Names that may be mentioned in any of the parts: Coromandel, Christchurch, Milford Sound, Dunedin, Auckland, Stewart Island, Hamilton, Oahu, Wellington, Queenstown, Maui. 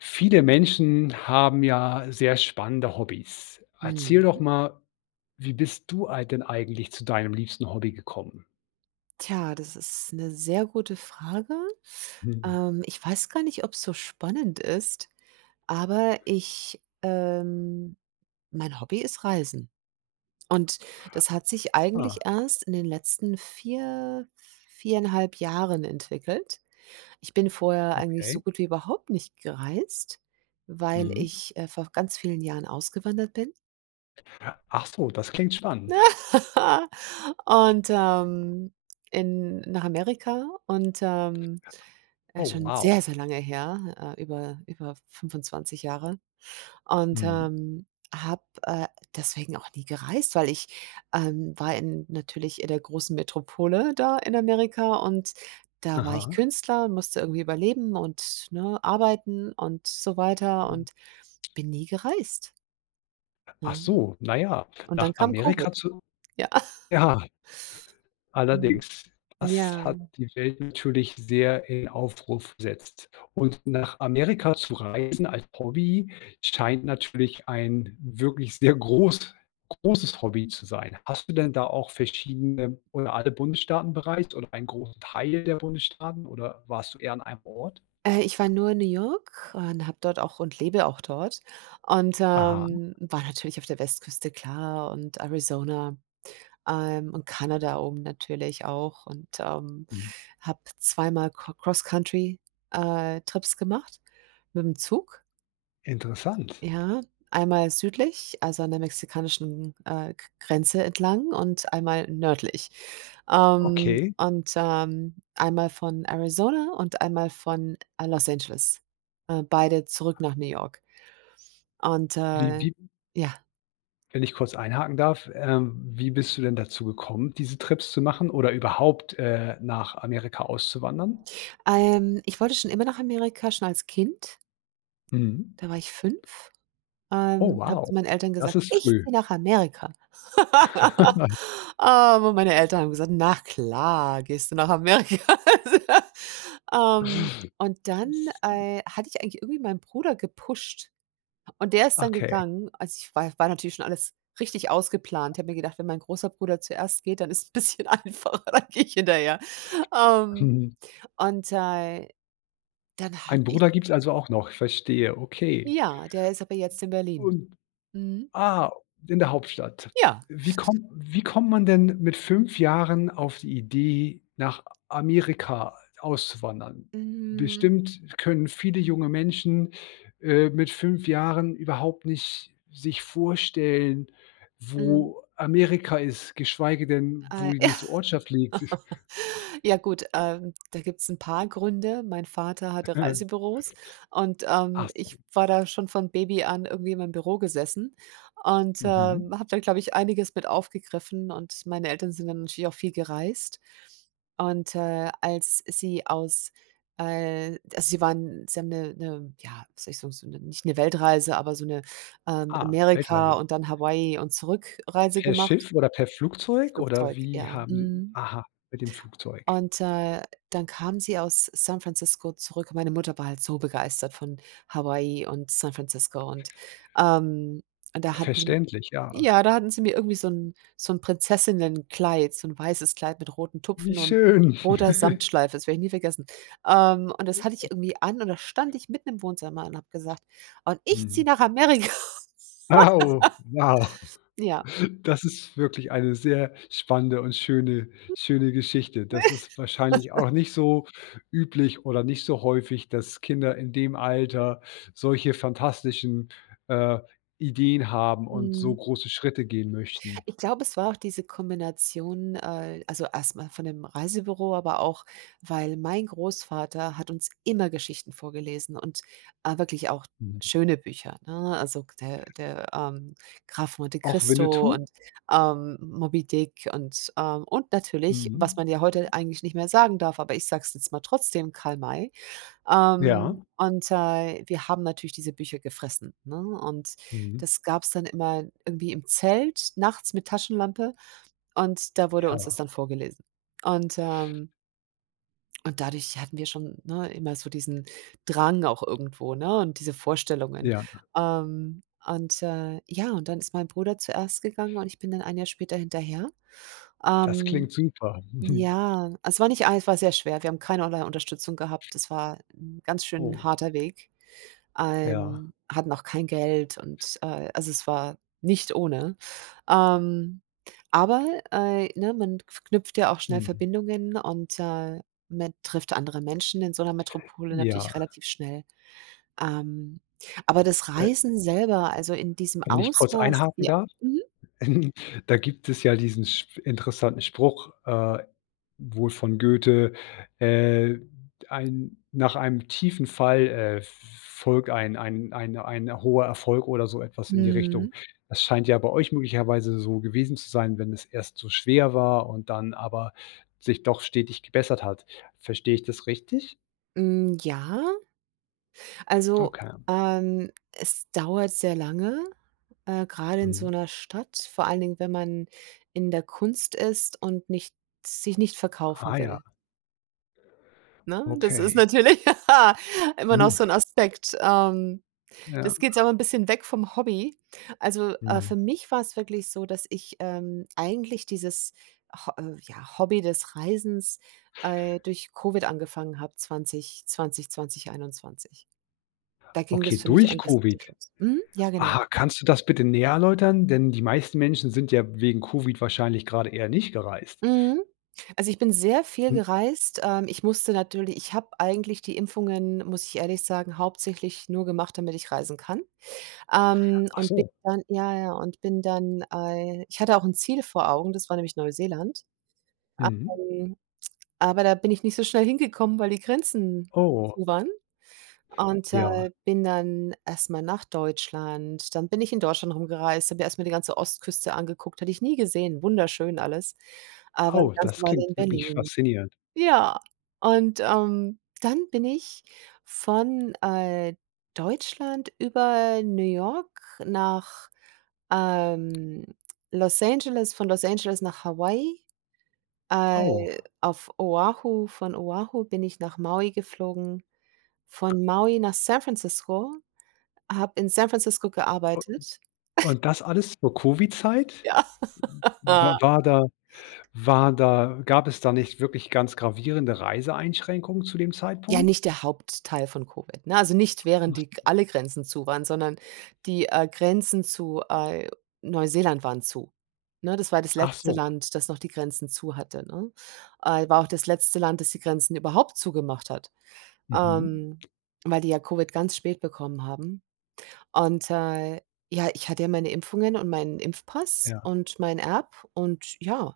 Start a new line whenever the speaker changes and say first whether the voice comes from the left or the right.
left: Viele Menschen haben ja sehr spannende Hobbys. Erzähl
right: Hm,
left: doch mal, wie bist du ei denn eigentlich zu deinem liebsten Hobby gekommen?
right: tja, das ist eine sehr gute Frage.
left: Mhm.
right: Ich weiß gar nicht, ob es so spannend ist, aber ich mein Hobby ist Reisen. Und das hat sich
left: Ah,
right: eigentlich erst in den letzten viereinhalb Jahren entwickelt. Ich bin vorher eigentlich so
left: okay.
right: gut wie überhaupt nicht gereist, weil
left: Mhm.
right: ich, vor ganz vielen Jahren ausgewandert bin.
left: Ach so, das klingt spannend.
right: Und, in nach Amerika und,
left: Oh,
right: schon
left: wow.
right: sehr, sehr lange her, über 25 Jahre, und,
left: Mhm.
right: habe, deswegen auch nie gereist, weil ich, war in natürlich in der großen Metropole da in Amerika, und da war ich
left: Aha.
right: Künstler und musste irgendwie überleben und, ne, arbeiten und so weiter und bin nie gereist,
left: Ach
right: ne?
left: so, na ja,
right: Und
left: nach
right: dann kam Covid.
left: Amerika zu
right: Ja.
left: ja.
right: Mhm.
left: Allerdings, das
right: Ja.
left: hat die Welt natürlich sehr in Aufruhr versetzt. Und nach Amerika zu reisen als Hobby scheint natürlich ein wirklich sehr großes Hobby zu sein. Hast du denn da auch verschiedene oder alle Bundesstaaten bereist oder einen großen Teil der Bundesstaaten oder warst du eher an einem Ort?
right: Ich war nur in New York und habe dort auch und lebe auch dort, und,
left: Aha,
right: war natürlich auf der Westküste, klar, und Arizona, und Kanada oben natürlich auch, und,
left: mhm.
right: habe zweimal Co Cross-Country, Trips gemacht mit'm Zug.
left: Interessant.
right: Ja, einmal südlich, also an der mexikanischen, G Grenze entlang, und einmal nördlich. Ähm,
left: Okay.
right: und, ähm, einmal von Arizona und einmal von, Los Angeles. Beide zurück nach New York. Und,
left: Wie
right: äh,
left: wie
right: ja.
left: Wenn ich kurz einhaken darf, wie bist du denn dazu gekommen, diese Trips zu machen oder überhaupt, nach Amerika auszuwandern?
right: Ich wollte schon immer nach Amerika, schon als Kind.
left: Mhm.
right: Da war ich fünf,
left: Oh,
right: und habe
left: wow.
right: zu meinen Eltern
left: Das
right: gesagt:
left: ist
right: „Ich
left: früh.
right: ziehe nach Amerika." Aber meine Eltern haben gesagt: „Na klar, gehst du nach Amerika." Und, dann hatte ich eigentlich irgendwie meinen Bruder gepusht und der ist dann
left: Okay.
right: gegangen. Also, ich war natürlich schon alles richtig ausgeplant. Ich habe mir gedacht, wenn mein großer Bruder zuerst geht, dann ist es ein bisschen einfacher, dann gehe ich hinterher. Ähm,
left: Mhm.
right: und, dann
left: Einen
right: habe ich
left: Bruder gibt's also auch noch, ich verstehe, okay.
right: ja, der ist aber jetzt in Berlin.
left: Und
right: Mhm.
left: Ah, in der Hauptstadt.
right: Ja.
left: Wie kommt man denn mit 5 Jahren auf die Idee, nach Amerika auszuwandern?
right: Mhm.
left: Bestimmt können viele junge Menschen, mit 5 Jahren überhaupt nicht sich vorstellen,
right: Mhm.
left: wo Amerika ist, geschweige denn, wo
right: Ei
left: die nächste Ortschaft liegt.
right: Ja gut, da gibt's ein paar Gründe. Mein Vater hatte Reisebüros, und,
left: Ach so,
right: ich war da schon von Baby an irgendwie in meinem Büro gesessen, und,
left: mhm.
right: habe da, glaube ich, einiges mit aufgegriffen, und meine Eltern sind dann natürlich auch viel gereist. Und, äh, als sie aus sie haben eine 'ne, ja, wie soll ich sagen, so 'ne, nicht eine Weltreise, aber so eine,
left: Ah,
right: Amerika
left: Weltreise.
right: und dann Hawaii und Zurückreise
left: Per
right: gemacht.
left: Schiff oder per Flugzeug oder
right: Flugzeug,
left: wie
right: ja.
left: haben Sie
right: Mhm.
left: aha, mit dem Flugzeug.
right: Und, dann kam sie aus San Francisco zurück. Meine Mutter war halt so begeistert von Hawaii und San Francisco, und, ähm, da hatten sie
left: Verständlich, ja.
right: mir irgendwie so 'n Prinzessinnenkleid, so ein weißes Kleid mit roten
left: Wie
right: Tupfen und
left: schön.
right: roter Samtschleife, das werde ich nie vergessen. Und das hatte ich irgendwie an, und da stand ich mitten im Wohnzimmer und habe gesagt: „Und ich ziehe
left: Mhm.
right: nach Amerika."
left: Wow, wow.
right: Ja,
left: Das ist wirklich eine sehr spannende und schöne Geschichte. Das ist wahrscheinlich auch nicht so üblich oder nicht so häufig, dass Kinder in dem Alter solche fantastischen, äh, Ideen haben und so
right: mhm.
left: große Schritte gehen möchten.
right: Ich glaube, es war auch diese Kombination, also erstmal von dem Reisebüro, aber auch, weil mein Großvater hat uns immer Geschichten vorgelesen, und, wirklich auch
left: Mhm.
right: schöne Bücher, ne? Also, der Graf Monte
left: Auch
right: Cristo
left: Winnetou?
right: und, Moby Dick, und natürlich, was
left: Mhm.
right: man ja heute eigentlich nicht mehr sagen darf, aber ich sage es jetzt mal trotzdem, Karl May.
left: Ja.
right: Wir haben natürlich diese Bücher gefressen, ne? Und
left: Mhm.
right: das gab es dann immer irgendwie im Zelt nachts mit Taschenlampe, und da wurde uns das
left: Ja,
right: dann vorgelesen. Und, ähm und dadurch hatten wir schon, ne, immer so diesen Drang auch irgendwo, ne, und diese Vorstellungen.
left: ja.
right: Ja, und dann ist mein Bruder zuerst gegangen und ich bin dann ein Jahr später hinterher.
left: Das
right: Ähm,
left: klingt super.
right: ja, es war nicht einfach. Es war sehr schwer. Wir haben keinerlei Unterstützung gehabt. Das war 'n ganz schön
left: Oh,
right: harter Weg.
left: ja.
right: Hatten auch kein Geld und, also, es war nicht ohne. Ähm, aber, ne, man knüpft ja auch schnell
left: Mhm.
right: Verbindungen, und, man trifft andere Menschen in so einer Metropole
left: Ja.
right: natürlich relativ schnell. Ähm, aber das
left: Da
right: Reisen selber, also, in diesem
left: Wenn ich kurz
right: Ausmaß
left: einhaken
right: ja.
left: darf?
right: Mhm.
left: Da gibt es ja diesen sp interessanten Spruch, wohl von Goethe, äh, ein nach einem tiefen Fall, folgt ein hoher Erfolg oder so etwas in die Richtung.
right: Mhm.
left: Das scheint ja bei euch möglicherweise so gewesen zu sein, wenn es erst so schwer war und dann aber sich doch stetig gebessert hat. Verstehe ich das richtig?
right: Hm, ja. Also,
left: Okay.
right: es dauert sehr lange, grade in so
left: Mhm.
right: 'ner Stadt, vor allen Dingen, wenn man in der Kunst ist und nicht sich nicht
left: Ah
right: verkaufen
left: ja,
right: will, ne? Das ist
left: okay.
right: natürlich immer noch so 'n
left: Mhm.
right: Aspekt. Ähm,
left: Ja.
right: das geht jetzt aber 'n bisschen weg vom Hobby. Also,
left: Mhm.
right: für mich war's wirklich so, dass ich, eigentlich dieses ho ja, Hobby des Reisens, durch Covid angefangen habe, 2020, 2021. Da ging
left: Okay,
right: das für mich
left: durch
right: eigentlich erst
left: Covid.
right: richtig los. Mhm, ja, genau.
left: Aha, kannst du das bitte näher erläutern? Denn die meisten Menschen sind ja wegen Covid wahrscheinlich gerade eher nicht gereist.
right: Mhm. Also, ich bin sehr viel
left: Hm.
right: gereist. Ich musste natürlich ich habe eigentlich die Impfungen, muss ich ehrlich sagen, hauptsächlich nur gemacht, damit ich reisen kann.
left: Ach
right: Und bin
left: so.
right: dann ja, ja, ich hatte auch ein Ziel vor Augen, das war nämlich Neuseeland.
left: Mhm.
right: Ähm, aber da bin ich nicht so schnell hingekommen, weil die Grenzen
left: Oh,
right: zu waren. Und,
left: ja.
right: bin dann erst mal nach Deutschland. Dann bin ich in Deutschland rumgereist, habe mir erst mal die ganze Ostküste angeguckt, hatte ich nie gesehen, wunderschön alles, aber eine
left: Oh,
right: ganze
left: das
right: Weile in
left: klingt wirklich
right: Berlin.
left: faszinierend.
right: Ja, und, dann bin ich von, Deutschland über New York nach, ähm, Los Angeles, von Los Angeles nach Hawaii,
left: Oh,
right: auf Oahu, von Oahu bin ich nach Maui geflogen, von Maui nach San Francisco, habe in San Francisco gearbeitet.
left: und das alles zur Covid-Zeit?
right: Ja.
left: Wa war da gab es da nicht wirklich ganz gravierende Reiseeinschränkungen zu dem
right: Ja,
left: Zeitpunkt?
right: nicht der Hauptteil von Covid, ne? Also, nicht während
left: Ach
right: die alle Grenzen zu waren, sondern die, Grenzen zu, Neuseeland waren zu, ne? Das war das
left: ach
right: letzte
left: so.
right: Land, das noch die Grenzen zu hatte, ne? War auch das letzte Land, das die Grenzen überhaupt zugemacht hat,
left: Mhm.
right: ähm, weil die ja Covid ganz spät bekommen haben. Und, ja, ich hatte ja meine Impfungen und meinen Impfpass
left: Ja.
right: und mein App, und ja,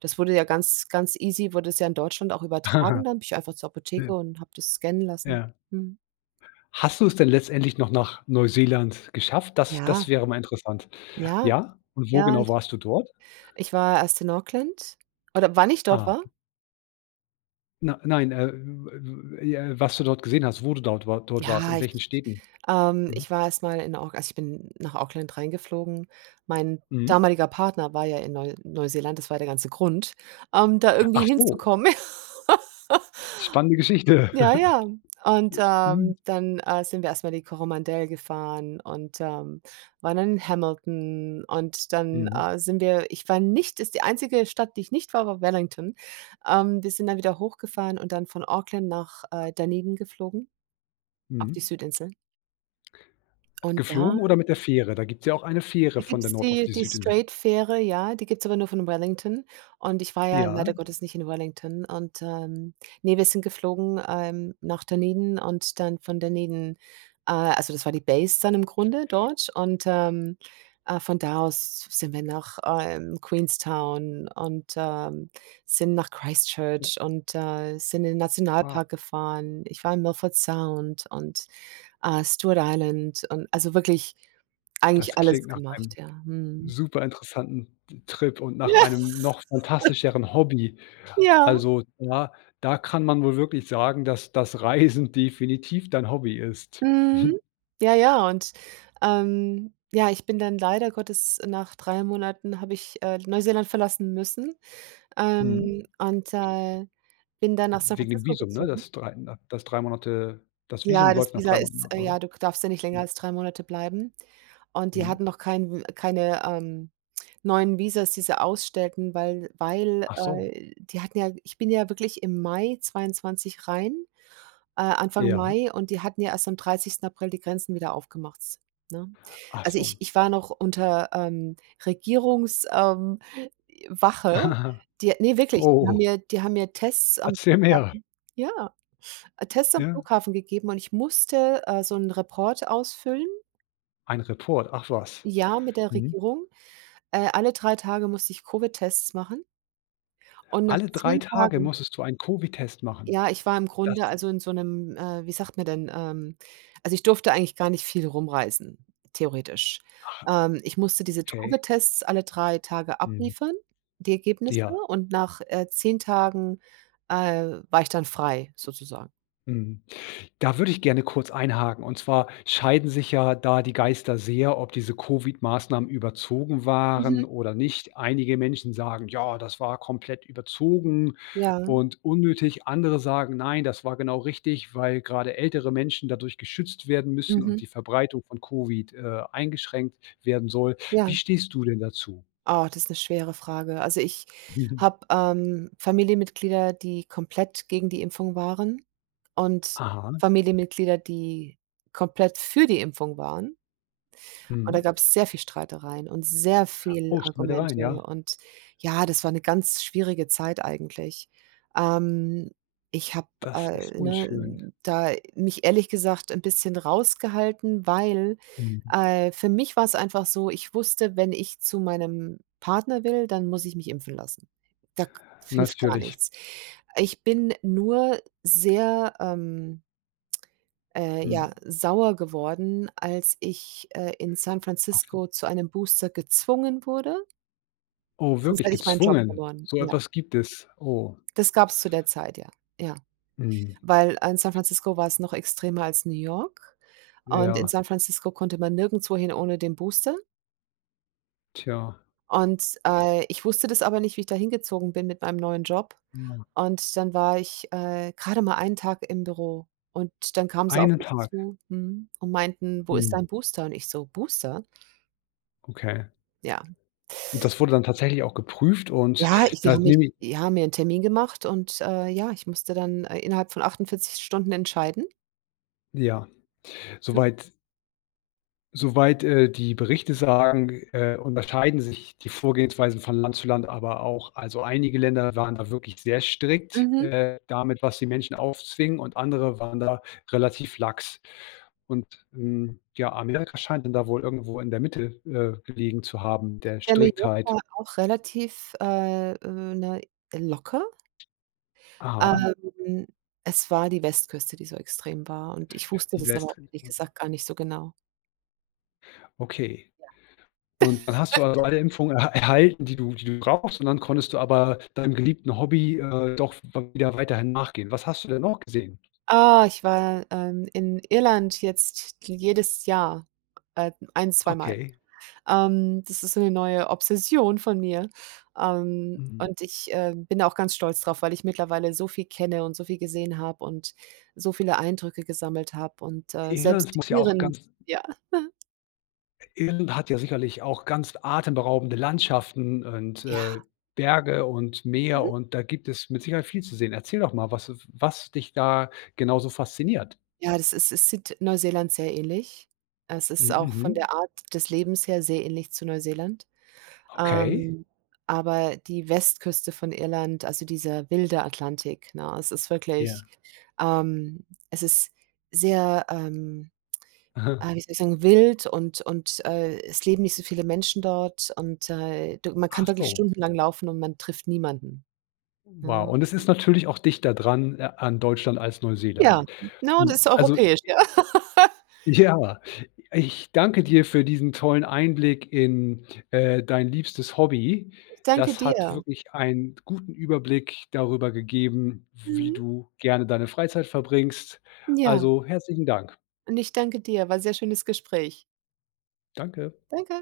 right: das wurde ja ganz ganz easy wurde es ja in Deutschland auch übertragen. Dann bin ich einfach zur Apotheke und habe das scannen lassen.
left: Ja.
right: Mhm.
left: Hast du es denn letztendlich noch nach Neuseeland geschafft? Das
right: Ja,
left: wäre mal interessant.
right: ja,
left: Ja? Und wo
right: ja,
left: genau
right: ich
left: warst du dort?
right: ich war erst in Auckland oder wann ich dort
left: Ah,
right: war?
left: na nein, w w ja, was du dort gesehen hast, wo du dort wa dort warst,
right: Ja,
left: in welchen Städten? Mhm.
right: ich war erst mal in Auckland. Also, ich bin nach Auckland reingeflogen. Mein
left: Mhm.
right: damaliger Partner war ja in Neuseeland, das war der ganze Grund, da irgendwie
left: Ach so,
right: hinzukommen.
left: spannende Geschichte.
right: Ja, ja. Und,
left: Mhm.
right: sind wir erst mal die Coromandel gefahren, und, waren dann in Hamilton, und dann,
left: Mhm.
right: sind wir ich war nicht, ist die einzige Stadt, die ich nicht war, war Wellington. Wir sind dann wieder hochgefahren und dann von Auckland nach, Dunedin geflogen, auf die
left: Mhm.
right: Südinsel. Und da
left: Geflogen oder mit der Fähre? Da gibt's ja auch eine Fähre
right: Da
left: von der
right: gibt's
left: Nord auf
right: die
left: die
right: die
left: Südinsel.
right: Straight-Fähre, ja, die gibt's aber nur von Wellington, und ich war ja
left: Ja?
right: leider Gottes nicht in Wellington, und, ne, wir sind geflogen, nach Dunedin und dann von Dunedin, also das war die Base dann im Grunde dort, und, von da aus sind wir nach, Queenstown und, sind nach
left: Ja,
right: Christchurch und, sind in den
left: wow.
right: Nationalpark gefahren. Ich war in Milford Sound und Ah, Stewart Island und also wirklich
left: Das
right: eigentlich
left: klingt
right: alles
left: nach
right: gemacht,
left: einem
right: ja. Mhm.
left: super interessanten Trip und nach
right: Ja,
left: einem noch fantastischeren Hobby.
right: ja.
left: Also, da kann man wohl wirklich sagen, dass das Reisen definitiv dein Hobby ist.
right: Mhm. Ja, ja und, ja, ich bin dann leider Gottes nach 3 Monaten habe ich, Neuseeland verlassen müssen,
left: Mhm.
right: und, bin dann nach San
left: Wegen dem
right: Francisco
left: Visum, ne?
right: gezogen.
left: Das Visum
right: Ja,
left: läuft
right: das
left: nach
right: Visa
left: 3 Monaten
right: ist,
left: ab, oder?
right: ja, du darfst ja nicht länger
left: Mhm.
right: als 3 Monate bleiben. Und die
left: Mhm.
right: hatten noch keine, neuen Visas, die sie ausstellten, weil weil,
left: Ach so.
right: die hatten ja ich bin ja wirklich im Mai 22 rein, Anfang
left: Ja.
right: Mai, und die hatten ja erst am 30. April die Grenzen wieder aufgemacht, ne?
left: Ach
right: Also, ich
left: so.
right: ich war noch unter, Regierungs Wache, die, ne, wirklich, die haben
left: Oh,
right: mir die haben mir
left: erzähl mehr.
right: Ja, Tests am
left: Ja?
right: Flughafen gegeben, und ich musste, so 'n Report ausfüllen,
left: Ein Report, ach was.
right: ja, mit der
left: Mhm.
right: Regierung. Alle 3 Tage musste ich Covid-Tests machen und nach
left: Alle 3
right: 10
left: Tage
right: Tagen
left: musstest du einen Covid-Test machen.
right: Ja, ich war im
left: Das
right: Grunde also in so 'nem, wie sagt man denn, also, ich durfte eigentlich gar nicht viel rumreisen, theoretisch.
left: Ach,
right: Ich musste diese
left: okay.
right: Drogetests alle 3 Tage
left: Mhm.
right: abliefern, die Ergebnisse,
left: Ja.
right: und nach, 10 Tagen, war ich dann frei sozusagen.
left: Mhm. Da würde ich gerne kurz einhaken. Und zwar scheiden sich ja da die Geister sehr, ob diese Covid-Maßnahmen überzogen waren
right: Mhm.
left: oder nicht. Einige Menschen sagen, ja, das war komplett überzogen
right: Ja,
left: und unnötig. Andere sagen, nein, das war genau richtig, weil gerade ältere Menschen dadurch geschützt werden müssen und
right: mhm,
left: die Verbreitung von Covid, eingeschränkt werden soll.
right: ja.
left: Wie stehst du denn dazu?
right: Oh, das ist 'ne schwere Frage. Also, ich
left: Mhm.
right: habe, Familienmitglieder, die komplett gegen die Impfung waren, und
left: Aha,
right: Familienmitglieder, die komplett für die Impfung waren. Und da
left: mhm.
right: gab's sehr viel Streitereien und sehr viel
left: Oh, schneide rein,
right: Argumente,
left: ja.
right: und ja, das war 'ne ganz schwierige Zeit eigentlich. Ähm, ich habe,
left: Das ist unschön.
right: ne, da mich ehrlich gesagt 'n bisschen rausgehalten, weil,
left: Mhm.
right: für mich war's einfach so, ich wusste, wenn ich zu meinem Partner will, dann muss ich mich impfen lassen. Da k Hilft gar
left: Natürlich.
right: nichts. Ich bin nur sehr, ja,
left: Mhm.
right: sauer geworden, als ich, in San Francisco zu einem Booster gezwungen wurde,
left: Oh,
right: sonst
left: wirklich
right: hätte ich meinen Job
left: gezwungen?
right: verloren.
left: So
right: Ja,
left: etwas gibt es? Oh,
right: das gab es zu der Zeit, ja, ja.
left: mhm.
right: Weil, in San Francisco war es noch extremer als New York, und in
left: Ja,
right: San Francisco konnte man nirgendwo hin ohne den Booster,
left: tja,
right: und, ich wusste das aber nicht, wie ich da hingezogen bin mit meinem neuen Job,
left: ah,
right: und dann war ich, grade mal einen Tag im Büro und dann kamen sie auf
left: einen
right: mich
left: Tag.
right: zu, mhm, und meinten: „Wo ist
left: Mhm,
right: dein Booster?" Und ich so: „Booster?"
left: okay.
right: Ja.
left: Und das wurde dann tatsächlich auch geprüft und
right: Ja, ich die haben
left: das
right: mich
left: nehme ich
right: die haben mir 'n Termin gemacht, und, ja, ich musste dann, innerhalb von 48 Stunden entscheiden.
left: ja, soweit soweit, die Berichte sagen, unterscheiden sich die Vorgehensweisen von Land zu Land aber auch. Also, einige Länder waren da wirklich sehr strikt,
right: Mhm.
left: damit, was die Menschen aufzwingen und andere waren da relativ lax. Und, ja, Amerika scheint dann da wohl irgendwo in der Mitte, gelegen zu haben, der
right: Ja, New York
left: Striktheit.
right: war auch relativ, ne, locker.
left: Aha,
right: Ähm, es war die Westküste, die so extrem war, und ich wusste
left: die
right: das aber auch
left: Westin.
right: ehrlich gesagt gar nicht so genau.
left: Okay. Und dann hast du also alle Impfungen er erhalten, die du brauchst und dann konntest du aber deinem geliebten Hobby, doch w wieder weiterhin nachgehen. Was hast du denn noch gesehen?
right: Ah, ich war, in Irland jetzt jedes Jahr, ein zweimal.
left: Okay.
right: Das ist so 'ne neue Obsession von mir. Ähm,
left: Mhm.
right: und ich, bin da auch ganz stolz drauf, weil ich mittlerweile so viel kenne und so viel gesehen habe und so viele Eindrücke gesammelt habe, und,
left: Irland
right: selbst
left: muss ja auch
right: Iren,
left: ganz
right: ja,
left: Irland hat ja sicherlich auch ganz atemberaubende Landschaften und,
right: ja,
left: Berge und Meer
right: mhm.
left: und da gibt es mit Sicherheit viel zu sehen. Erzähl doch mal, was dich da genau so fasziniert?
right: Ja, das ist es sieht Neuseeland sehr ähnlich. Es
left: M
right: ist auch von
left: Mhm.
right: der Art des Lebens her sehr ähnlich zu Neuseeland.
left: Okay.
right: Ähm, aber die Westküste von Irland, also dieser wilde Atlantik, ne? Es ist wirklich
left: Ja.
right: ähm, es ist sehr,
left: Aha.
right: Wie soll ich sagen, wild und es leben nicht so viele Menschen dort, und, du man
left: Ach
right: kann wirklich
left: so.
right: stundenlang laufen und man trifft niemanden,
left: Wow.
right: ne?
left: Und es ist natürlich auch dichter dran, an Deutschland als Neuseeland.
right: Ja, ne, das ist
left: Hm, also.
right: europäisch, ja.
left: Ja, ich danke dir für diesen tollen Einblick in, dein liebstes Hobby.
right: Ich danke
left: Das hat
right: dir.
left: wirklich einen guten Überblick darüber gegeben, wie
right: Mhm,
left: du gerne deine Freizeit verbringst.
right: ja,
left: Also, herzlichen Dank.
right: und ich danke dir. War ein sehr schönes Gespräch.
left: Danke.
right: Danke.